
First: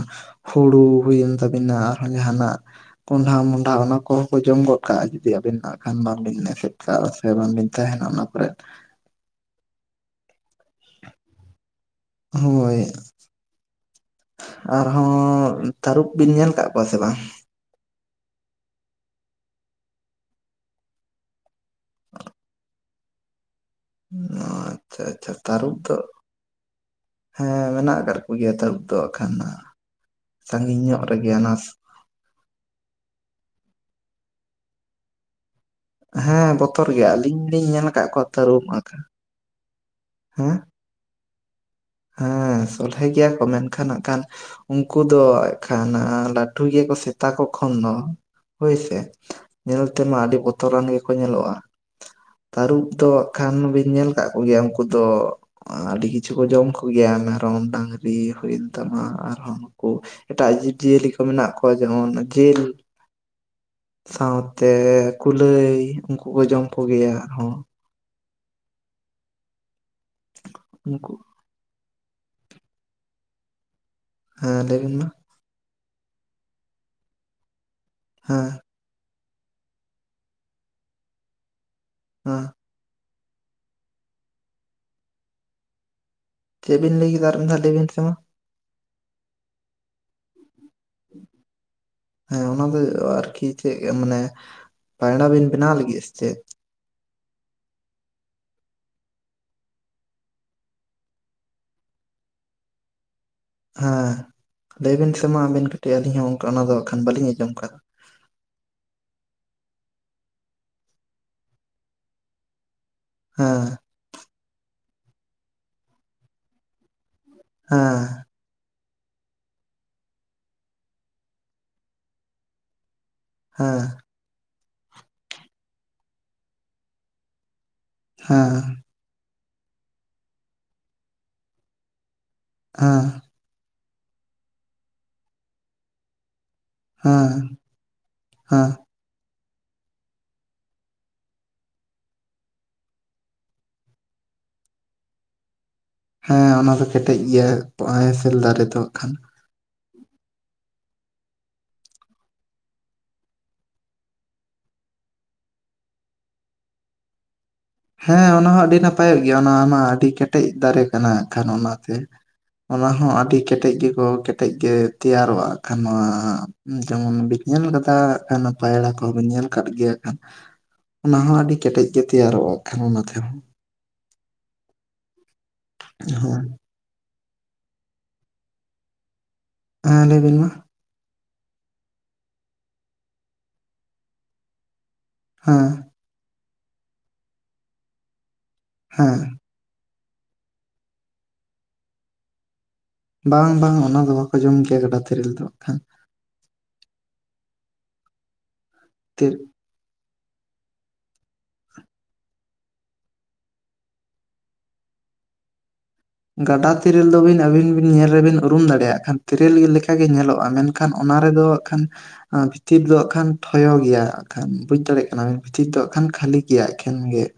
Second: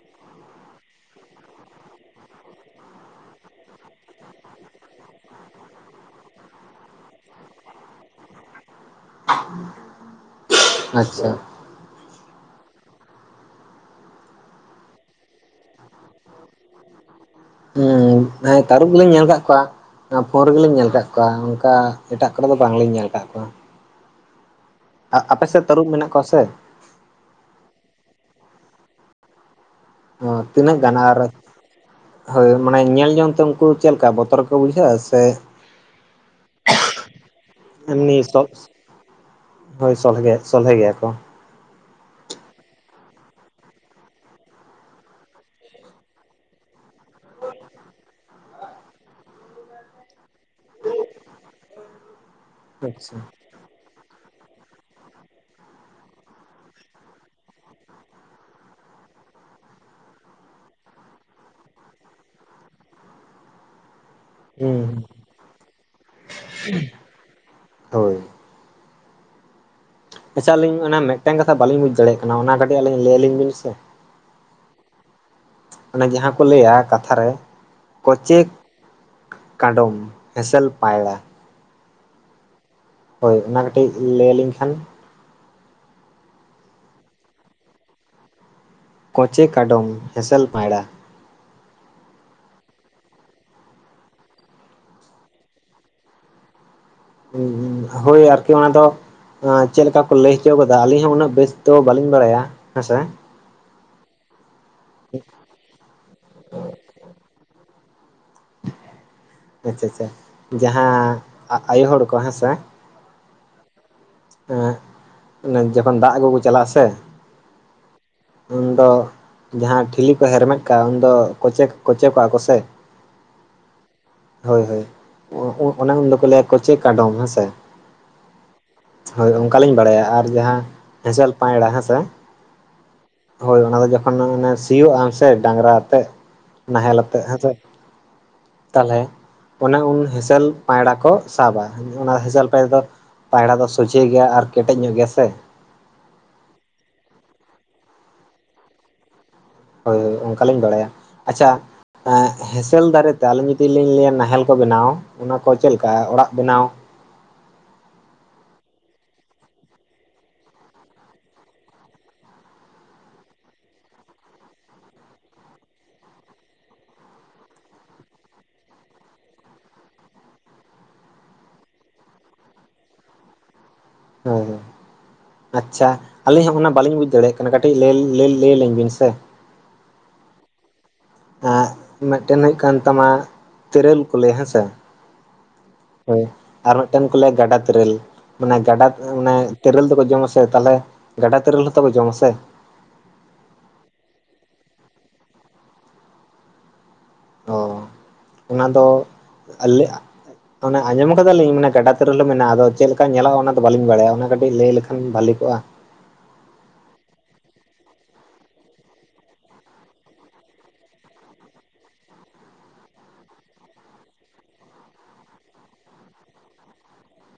ᱦᱩᱲᱩ ᱦᱩᱭᱮᱱ ᱛᱟᱵᱤᱱᱟ ᱟᱨᱦᱚᱸ ᱡᱟᱦᱟᱱᱟᱜ ᱠᱚᱸᱰᱷᱟ ᱢᱚᱰᱷᱟ ᱚᱱᱟ ᱠᱚᱦᱚᱸ ᱠᱚ ᱡᱚᱢ ᱜᱚᱫ ᱠᱟᱜᱼᱟ᱾ ᱡᱩᱫᱤ ᱟᱹᱵᱤᱱ ᱦᱟᱜ ᱠᱷᱟᱱ ᱵᱟᱝ ᱵᱤᱱ ᱮᱥᱮᱫ ᱠᱟᱜ-ᱟ ᱥᱮ ᱵᱟᱝᱵᱤᱱ ᱛᱟᱦᱮᱱᱟ᱾ ᱚᱱᱟ ᱠᱚᱨᱮ ᱟᱪᱪᱷᱟ᱾ ᱦᱳᱭ ᱾ ᱟᱨᱦᱚᱸ ᱛᱟᱹᱨᱩᱵ ᱵᱤᱱ ᱧᱮᱞ ᱟᱠᱟᱫ ᱠᱚᱣᱟ ᱥᱮ ᱵᱟᱝ? ᱦᱮᱸ, ᱛᱟᱹᱨᱩᱯ ᱜᱮᱞᱤᱧ ᱧᱮᱞ ᱟᱠᱟᱫ ᱠᱚᱣᱟ ᱾ ᱚᱱᱟ ᱯᱷᱳᱱ ᱨᱮ ᱜᱮᱞᱤᱧ ᱧᱮᱞ ᱟᱠᱟᱫ ᱠᱚᱣᱟ, ᱚᱱᱠᱟ ᱮᱴᱟᱜ ᱠᱚᱨᱮ ᱫᱚ ᱵᱟᱝᱞᱤᱧ ᱧᱮᱞ ᱟᱠᱟᱫ ᱠᱚᱣᱟ ᱾ ᱟᱨ [unintelligible] ᱟ ᱟ ᱟᱯᱮ ᱥᱮᱫ ᱛᱟᱹᱨᱩᱵ ᱢᱮᱱᱟᱜ ᱠᱚᱣᱟ ᱥᱮ? ᱦᱮᱸ, ᱢᱮᱱᱟᱜ ᱟᱠᱟᱫ ᱠᱚ ᱜᱮᱭᱟ ᱛᱟᱹᱨᱩᱯ ᱫᱚ ᱮᱠᱷᱟᱱ ᱾ ᱛᱤᱱᱟᱹᱜ ᱜᱟᱱ ᱟᱨ ᱦᱳᱭ, ᱢᱟᱱᱮ ᱧᱮᱞ ᱡᱚᱝ ᱛᱮ ᱩᱱᱠᱩ ᱪᱮᱫ ᱞᱮᱠᱟ ᱵᱚᱛᱚᱨ ᱠᱚ ᱵᱩᱡᱷᱟᱹᱜᱼᱟ ᱥᱮ ᱦᱮᱸ, ᱵᱚᱛᱚᱨ ᱜᱮᱭᱟ ᱟᱹᱞᱤᱧ ᱞᱤᱧ ᱧᱮᱞ ᱟᱠᱟᱫ ᱮᱢᱱᱤ ᱠᱚᱣᱟ ᱥᱚᱜ ᱛᱟᱹᱨᱩᱵᱽ ᱟᱸᱠᱷᱟᱱ ᱾ ᱦᱳᱭ ᱥᱚᱞᱦᱮ ᱜᱮ ᱥᱚᱞᱦᱮ ᱜᱮᱭᱟ ᱠᱚ ᱾ ᱦᱮᱸ, ᱥᱚᱞᱦᱮ ᱜᱮᱭᱟ ᱠᱚ ᱢᱮᱱᱠᱷᱟᱱ ᱦᱟᱸᱜ ᱠᱷᱟᱱ ᱩᱱᱠᱩ ᱫᱚ ᱮᱜᱠᱷᱟᱱ ᱞᱟᱹᱴᱩ ᱜᱮᱠᱚ ᱥᱮᱛᱟ ᱠᱚ ᱠᱷᱚᱱ ᱫᱚ ᱾ ᱦᱳᱭ ᱥᱮ, ᱧᱮᱞ ᱛᱮᱢᱟ ᱟᱹᱰᱤ ᱵᱚᱛᱚᱨᱟᱱ ᱜᱮᱠᱚ ᱧᱮᱞᱚᱜᱼᱟ ᱾ ᱛᱟᱹᱨᱩᱵ ᱫᱚ ᱟᱪᱪᱷᱟ ᱦᱟᱸᱜ ᱠᱷᱟᱱ ᱵᱤᱱ ᱧᱮᱞ ᱠᱟᱜ ᱠᱚ ᱜᱮᱭᱟ, ᱩᱱᱠᱩ ᱫᱚ ᱟᱹᱰᱤ ᱠᱤᱪᱷᱩ ᱠᱚ ᱡᱚᱢ ᱠᱚᱣᱟ᱾ ᱠᱩ ᱜᱮᱭᱟ ᱢᱮᱨᱚᱢ, ᱰᱟᱹᱟᱝᱨᱤ ᱦᱩᱭᱮᱱ ᱛᱟᱢᱟ ᱟᱨᱦᱚᱸ ᱱᱩᱠᱩ ᱮᱴᱟᱜ ᱡᱤᱵᱼᱡᱤᱭᱟᱹᱞᱤ ᱠᱚ ᱢᱮᱱᱟᱜ ᱠᱚᱣᱟ ᱡᱮᱢᱚᱱ ᱡᱮᱞ ᱥᱟᱶᱛᱮ ᱦᱩᱸ ᱠᱩᱞᱟᱹᱭ ᱩᱱᱠᱩ ᱠᱚ ᱡᱚᱢ ᱠᱚ ᱜᱮᱭᱟ ᱟᱨᱦᱚᱸ᱾ ᱦᱳᱭ ᱾ ᱟᱪᱪᱷᱟ, ᱟᱹᱞᱤᱧ ᱚᱱᱟ ᱩᱱᱠᱩ ᱢᱤᱫᱴᱟᱝ ᱠᱟᱛᱷᱟ ᱵᱟᱹᱞᱤᱧ ᱵᱩᱡ ᱫᱟᱲᱮᱭᱟᱜ ᱠᱟᱱᱟ ᱾ ᱚᱱᱟ ᱠᱟᱹᱴᱤᱡ ᱟᱹᱞᱤᱧ ᱞᱟᱹᱭ ᱟᱹᱞᱤᱧ ᱵᱤᱱ ᱥᱮ ᱾ ᱦᱮᱸ, ᱞᱟᱹᱭᱵᱤᱱ ᱢᱟ ᱾ ᱚᱱᱮ ᱡᱟᱦᱟᱸ ᱠᱚ ᱞᱟᱹᱭᱟ ᱠᱟᱛᱷᱟ ᱨᱮ, ᱠᱚ ᱪᱮᱫ ᱦᱮᱸ ᱠᱟᱰᱚᱢ, ᱦᱮᱸᱥᱮᱞ ᱯᱟᱭᱲᱟ ᱾ ᱦᱮᱸ ᱾ ᱦᱳᱭ, ᱚᱱᱟ ᱠᱟᱹᱴᱤᱡ ᱞᱟᱹᱭ ᱟᱹᱞᱤᱧ ᱠᱷᱟᱱ ᱪᱮᱫ ᱵᱤᱱ ᱞᱟᱹᱭ ᱠᱮᱫᱟ ᱟᱨ ᱢᱤᱫ ᱫᱷᱟ ᱞᱟᱹᱭᱵᱤᱱ ᱥᱮ ᱢᱟ? ᱠᱚᱪᱮ ᱠᱟᱰᱚᱢ ᱦᱮᱸᱥᱮᱞ ᱯᱟᱭᱲᱟ ᱾ [inaudible] ᱦᱮᱸ, ᱚᱱᱟ ᱫᱚ ᱟᱨᱠᱤ ᱪᱮᱫ ᱢᱟᱱᱮ ᱯᱟᱸᱭᱲᱟ ᱵᱤᱱ ᱵᱮᱱᱟᱣ ᱞᱟᱹᱜᱤᱫᱟ ᱥᱮ ᱪᱮᱫ? ᱦᱩᱸ ᱦᱩᱸ ᱦᱳᱭ, ᱟᱨᱠᱤ ᱚᱱᱟ ᱫᱚ ᱮᱸ ᱪᱮᱫ ᱞᱮᱠᱟ ᱠᱚ ᱞᱟᱹᱭ ᱦᱚᱪᱚᱣ ᱠᱟᱫᱟ, ᱟᱹᱞᱤᱧ ᱦᱚᱸ ᱩᱱᱟᱹᱜ ᱵᱮᱥ ᱫᱚ ᱵᱟᱹᱞᱤᱧ ᱵᱟᱲᱟᱭᱟ ᱾ ᱦᱮᱸᱥᱮ? ᱦᱮᱸ, ᱞᱟᱹᱭᱵᱤᱱ ᱥᱮ ᱢᱟ ᱟᱵᱮᱱ ᱠᱟᱹᱴᱤᱡ, ᱟᱹᱞᱤᱧ ᱦᱚᱸ ᱚᱱᱠᱟ ᱚᱱᱟ ᱫᱚ ᱠᱷᱟᱱ ᱵᱟᱹᱞᱤᱧ ᱟᱸᱡᱚᱢ ᱠᱟᱫᱟ ᱾ ᱟᱪᱪᱷᱟ ᱪᱷᱟ, ᱡᱟᱦᱟᱸ ᱟᱜ ᱟᱭᱳ ᱦᱚᱲ ᱠᱚ ᱦᱮᱸᱥᱮ? ᱦᱮᱸ ᱾ ᱦᱮᱸ ᱚᱱᱮ ᱡᱚᱠᱷᱚᱱ ᱫᱟᱜ ᱟᱜᱩ ᱠᱚ ᱪᱟᱞᱟᱜᱼᱟ ᱥᱮ ᱦᱮᱸ ᱾ ᱩᱱ ᱫᱚ ᱡᱟᱦᱟᱸ ᱴᱷᱤᱞᱤ ᱠᱚ ᱦᱮᱨᱢᱮᱫ ᱠᱟᱜᱼᱟ ᱩᱱᱫᱚ ᱠᱚᱪᱮ ᱠᱚᱪᱮ ᱠᱚᱜᱼᱟ ᱠᱚᱥᱮ? ᱦᱮᱸ ᱾ ᱦᱳᱭ ᱦᱳᱭ, ᱚ ᱚᱱᱟ ᱫᱚᱠᱚ ᱞᱟᱹᱭᱟ ᱠᱚᱪᱮ ᱠᱟᱰᱚᱢ ᱦᱮᱸᱥᱮ ᱾ ᱦᱮᱸ ᱾ ᱦᱳᱭ, ᱚᱝᱠᱟ ᱞᱤᱧ ᱵᱟᱲᱟᱭᱟ ᱟᱨ ᱡᱟᱦᱟᱸ ᱦᱮᱸᱥᱮᱞ ᱯᱟᱸᱭᱲᱟ ᱦᱮᱸᱥᱮ? ᱦᱮᱸ ᱾ ᱦᱳᱭ, ᱚᱱᱟ ᱫᱚ ᱡᱚᱠᱷᱚᱱ ᱚᱱᱟ ᱥᱤᱭᱳᱜ ᱟᱢ ᱥᱮ ᱰᱟᱝᱨᱟ ᱟᱛᱮᱜ, ᱱᱟᱦᱮᱞ ᱟᱛᱮᱜ ᱦᱮᱸ ᱦᱮᱸᱥᱮ ᱦᱮᱸ ᱦᱮᱸ ᱛᱟᱦᱞᱮ ᱚᱱᱮ ᱩᱱ ᱦᱮᱸᱥᱮᱞ ᱯᱟᱸᱭᱲᱟ ᱠᱚ ᱥᱟᱵᱟ, ᱚᱱᱟ ᱦᱮᱸᱥᱮᱞ ᱯᱟᱸᱭᱲᱟ ᱫᱚ ᱯᱟᱸᱭᱲᱟ ᱫᱚ ᱥᱚᱡᱷᱮ ᱜᱮᱭᱟ ᱟᱨ ᱠᱮᱴᱮᱡ ᱧᱚᱜ ᱜᱮᱭᱟ ᱥᱮ? ᱦᱮᱸ, ᱚᱱᱟ ᱫᱚ ᱠᱮᱴᱮᱡ ᱜᱮᱭᱟ, ᱦᱮᱸᱥᱮᱞ ᱫᱟᱨᱮ ᱫᱚ ᱦᱟᱸᱜ ᱠᱷᱟᱱ᱾ ᱦᱳᱭ ᱦᱳᱭ, ᱚᱱᱠᱟᱞᱤᱧ ᱵᱟᱲᱟᱭᱟ᱾ ᱟᱪᱪᱷᱟ ᱮᱸᱜ ᱦᱮᱸᱥᱮᱞ ᱫᱟᱨᱮ ᱛᱮ ᱟᱹᱞᱤᱧ ᱡᱩᱫᱤ ᱞᱤᱧ ᱞᱟᱹᱭᱟ ᱱᱟᱦᱮᱞ ᱠᱚ ᱵᱮᱱᱟᱣ ᱾ ᱚᱱᱟ ᱠᱚ ᱪᱮᱫ ᱞᱮᱠᱟ ᱚᱲᱟᱜ ᱵᱮᱱᱟᱣ ᱦᱮᱸ ᱚᱱᱟ ᱦᱚᱸ ᱟᱹᱰᱤ ᱱᱟᱯᱟᱭᱚᱜ ᱜᱮᱭᱟ ᱚᱱᱟ ᱢᱟ ᱟᱹᱰᱤ ᱠᱮᱴᱮᱡ ᱫᱟᱨᱮ ᱠᱟᱱᱟ ᱦᱟᱸᱜ ᱠᱷᱟᱱ ᱚᱱᱟᱛᱮ ᱚᱱᱟ ᱦᱚᱸ ᱟᱹᱰᱤ ᱠᱮᱴᱮᱡ ᱜᱮᱠᱚ ᱠᱮᱴᱮᱡ ᱜᱮ ᱛᱮᱭᱟᱨᱚᱜ-ᱟ ᱦᱟᱸᱜ ᱠᱷᱟᱱ ᱱᱚᱣᱟ ᱡᱮᱢᱚᱱ ᱵᱤᱱ ᱧᱮᱞ ᱠᱟᱫᱟ ᱦᱟᱸᱜ ᱠᱷᱟᱱ ᱯᱟᱭᱲᱟ ᱠᱚᱦᱚᱸ ᱵᱤᱱ ᱧᱮᱞ ᱠᱟᱫ ᱜᱮᱭᱟ ᱠᱷᱟᱱ ᱚᱱᱟ ᱦᱚᱸ ᱟᱹᱰᱤ ᱠᱮᱴᱮᱡ ᱜᱮ ᱛᱮᱭᱟᱨᱚᱜ-ᱟ ᱠᱟᱱᱟ ᱚᱱᱟ ᱛᱮᱦᱚᱸ᱾ ᱦᱳᱭ ᱦᱳᱭ, ᱟᱪᱪᱷᱟ ᱟᱹᱞᱤᱧ ᱦᱮᱸ ᱦᱚᱸ ᱚᱱᱟ ᱵᱟᱞᱤᱧ ᱵᱩᱡ ᱫᱟᱲᱮᱭᱟᱜ ᱠᱟᱱᱟ ᱠᱟᱹᱴᱤᱡ ᱞᱟᱹᱭ ᱞᱟᱹᱭ ᱞᱟᱹᱭ ᱟᱹᱞᱤᱧ ᱵᱤᱱ ᱥᱮ᱾ ᱦᱮᱸ ᱞᱟᱹᱭ ᱵᱤᱱ ᱢᱟ᱾ ᱮᱸᱜ ᱢᱤᱫᱴᱮᱱ ᱦᱩᱭᱩᱜ ᱠᱟᱱ ᱛᱟᱢᱟ ᱛᱮᱨᱟᱹᱞ ᱠᱚ ᱞᱟᱹᱭ ᱦᱮᱸᱥᱮ ᱦᱮᱸ᱾ ᱦᱳᱭ, ᱟᱨ ᱢᱤᱫᱴᱮᱱ ᱠᱚ ᱞᱟᱹᱭᱟ ᱜᱟᱰᱟ ᱛᱮᱨᱮᱹᱞ ᱢᱟᱱᱮ ᱜᱟᱰᱟ ᱦᱮᱸ ᱢᱟᱱᱮ ᱛᱮᱨᱮᱞ ᱫᱚᱠᱚ, ᱡᱚᱢᱟ ᱥᱮ? ᱛᱟᱦᱚᱞᱮ, ᱜᱟᱰᱟ ᱛᱮᱨᱮᱞ ᱦᱚᱸᱛᱚ, ᱠᱚ, ᱡᱚᱢᱟ ᱥᱮ ᱾ ᱵᱟᱝ ᱵᱟᱝ, ᱚᱱᱟ ᱫᱚ, ᱵᱟᱠᱚ ᱡᱚᱢ ᱜᱮᱭᱟ ᱾ ᱜᱟᱰᱟ ᱛᱷᱤᱨᱤᱞ ᱫᱚ, ᱦᱟᱸᱜ ᱾ ᱚᱻ ᱚᱱᱟ ᱫᱚ, ᱛᱤᱲ ᱟᱞᱮᱻᱟ ᱾ ᱢᱟᱱᱮ, ᱟᱸᱡᱚᱢ ᱟᱠᱟᱫ ᱟᱞᱤᱧ, ᱢᱟᱱᱮ ᱜᱟᱰᱟ ᱛᱮᱨᱮᱞ ᱦᱚᱸ, ᱢᱮᱱᱟᱜ-ᱟ ᱾ ᱟᱫᱚ ᱪᱮᱫᱞᱮᱠᱟ ᱧᱮᱞᱚᱜ-ᱟ ᱾ ᱚᱱᱟ ᱫᱚ ᱵᱟᱹᱞᱤᱧ ᱵᱟᱲᱟᱭᱟ ᱾ ᱚᱱᱟ ᱠᱟᱹᱴᱤᱡ ᱞᱟᱹᱭ ᱞᱮᱠᱷᱟᱱ ᱵᱷᱟᱞᱤ ᱠᱚᱜᱼᱟ ᱾ ᱜᱟᱰᱟ ᱛᱤᱨᱮᱞ ᱫᱚ ᱵᱤᱱ, ᱟᱹᱵᱤᱱ ᱵᱤᱱ ᱧᱮᱞ ᱨᱮ ᱵᱤᱱ ᱩᱨᱩᱢ ᱫᱟᱲᱮᱭᱟᱜ ᱾ ᱠᱷᱟᱱ ᱛᱤᱨᱮᱞ ᱞᱮᱠᱟ ᱜᱮ ᱧᱮᱞᱚᱜ-ᱟ ᱾ ᱢᱮᱱ, ᱠᱷᱟᱱ, ᱚᱱᱟ ᱨᱮᱫᱚ ᱦᱟᱸᱜ ᱠᱷᱟᱱ, ᱵᱷᱤᱛᱤᱨ ᱫᱚ ᱦᱟᱸᱜ, ᱠᱷᱟᱱ ᱯᱷᱚᱭᱚ ᱜᱮᱭᱟ ᱾ ᱠᱷᱟᱱ, ᱵᱩᱡᱽ ᱫᱟᱲᱮᱭᱟᱜ ᱠᱟᱱᱟ ᱵᱤᱱ, ᱵᱷᱤᱛᱤᱨ ᱫᱚ, ᱠᱷᱟᱱ ᱠᱷᱟᱹᱞᱤ ᱜᱮᱭᱟ ᱾ ᱮᱠᱷᱮᱱ ᱜᱮ ᱾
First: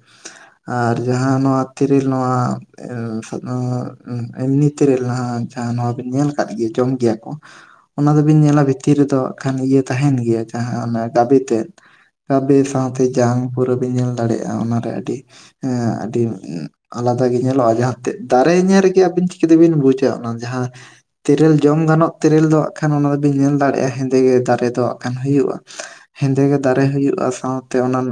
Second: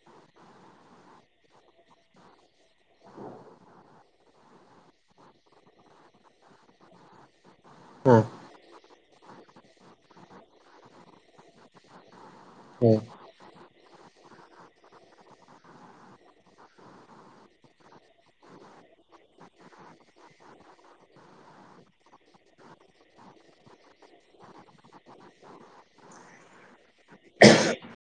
ᱟᱨ, ᱡᱟᱦᱟᱸ ᱱᱚᱣᱟ ᱛᱤᱨᱤᱞ, ᱱᱚᱣᱟ, ᱮᱸᱻ ᱟᱻᱮᱢᱱᱤ ᱛᱤᱨᱮᱞ ᱦᱟᱸ, ᱟᱸᱻ ᱡᱟᱦᱟᱸ, ᱱᱚᱣᱟ ᱵᱤᱱ ᱧᱮᱞ ᱟᱠᱟᱫ ᱜᱮᱭᱟ ᱾ ᱡᱚᱢ ᱜᱮᱭᱟ ᱠᱚ ᱾ ᱦᱮᱸ ᱚᱱᱟ ᱫᱚᱵᱤᱱ, ᱧᱮᱞᱟ ᱵᱷᱤᱛᱤᱨ ᱨᱮᱫᱚ, ᱠᱷᱟᱱ ᱤᱭᱟᱹ ᱛᱟᱦᱮᱱ ᱜᱮᱭᱟ, ᱡᱟᱦᱟᱸ ᱚᱱᱟ ᱜᱟᱵᱮ ᱛᱮᱫ, ᱜᱟᱵᱮ ᱦᱮᱸ ᱥᱟᱶᱛᱮ ᱡᱟᱝ ᱯᱩᱨᱟᱹ ᱵᱤᱱ, ᱧᱮᱞ ᱫᱟᱲᱮᱭᱟᱜ-ᱟ ᱾ ᱚᱱᱟ ᱨᱮ, ᱟᱹᱰᱤ, ᱟᱹᱰᱤ ᱟᱞᱟᱫᱟ ᱜᱮ, ᱧᱮᱞᱚᱜᱼᱟ, ᱡᱟᱦᱟᱸ ᱫᱟᱨᱮ ᱧᱮᱞ ᱨᱮᱜᱮ, ᱟᱹᱵᱤᱱ ᱪᱤᱠᱟᱹ ᱛᱮᱵᱤᱱ, ᱵᱩᱡᱟ ᱾ ᱚᱱᱟ, ᱡᱟᱦᱟᱸ ᱛᱮᱨᱮᱞ ᱡᱚᱢ ᱜᱟᱱᱚᱜ ᱛᱮᱨᱮᱞ ᱫᱚ, ᱟᱜ ᱠᱷᱟᱱ, ᱚᱱᱟ ᱫᱚᱵᱤᱱ, ᱧᱮᱞ ᱫᱟᱲᱮᱭᱟᱜ-ᱟ ᱦᱮᱸᱫᱮ ᱜᱮ, ᱫᱟᱨᱮ ᱫᱚ, ᱟᱜ ᱠᱷᱟᱱ ᱦᱩᱭᱩᱜ-ᱟ ᱾ ᱦᱮᱸᱫᱮ ᱜᱮ, ᱫᱟᱨᱮ ᱦᱩᱭᱩᱜ-ᱟ ᱾ ᱥᱟᱶᱛᱮ ᱚᱱᱟ,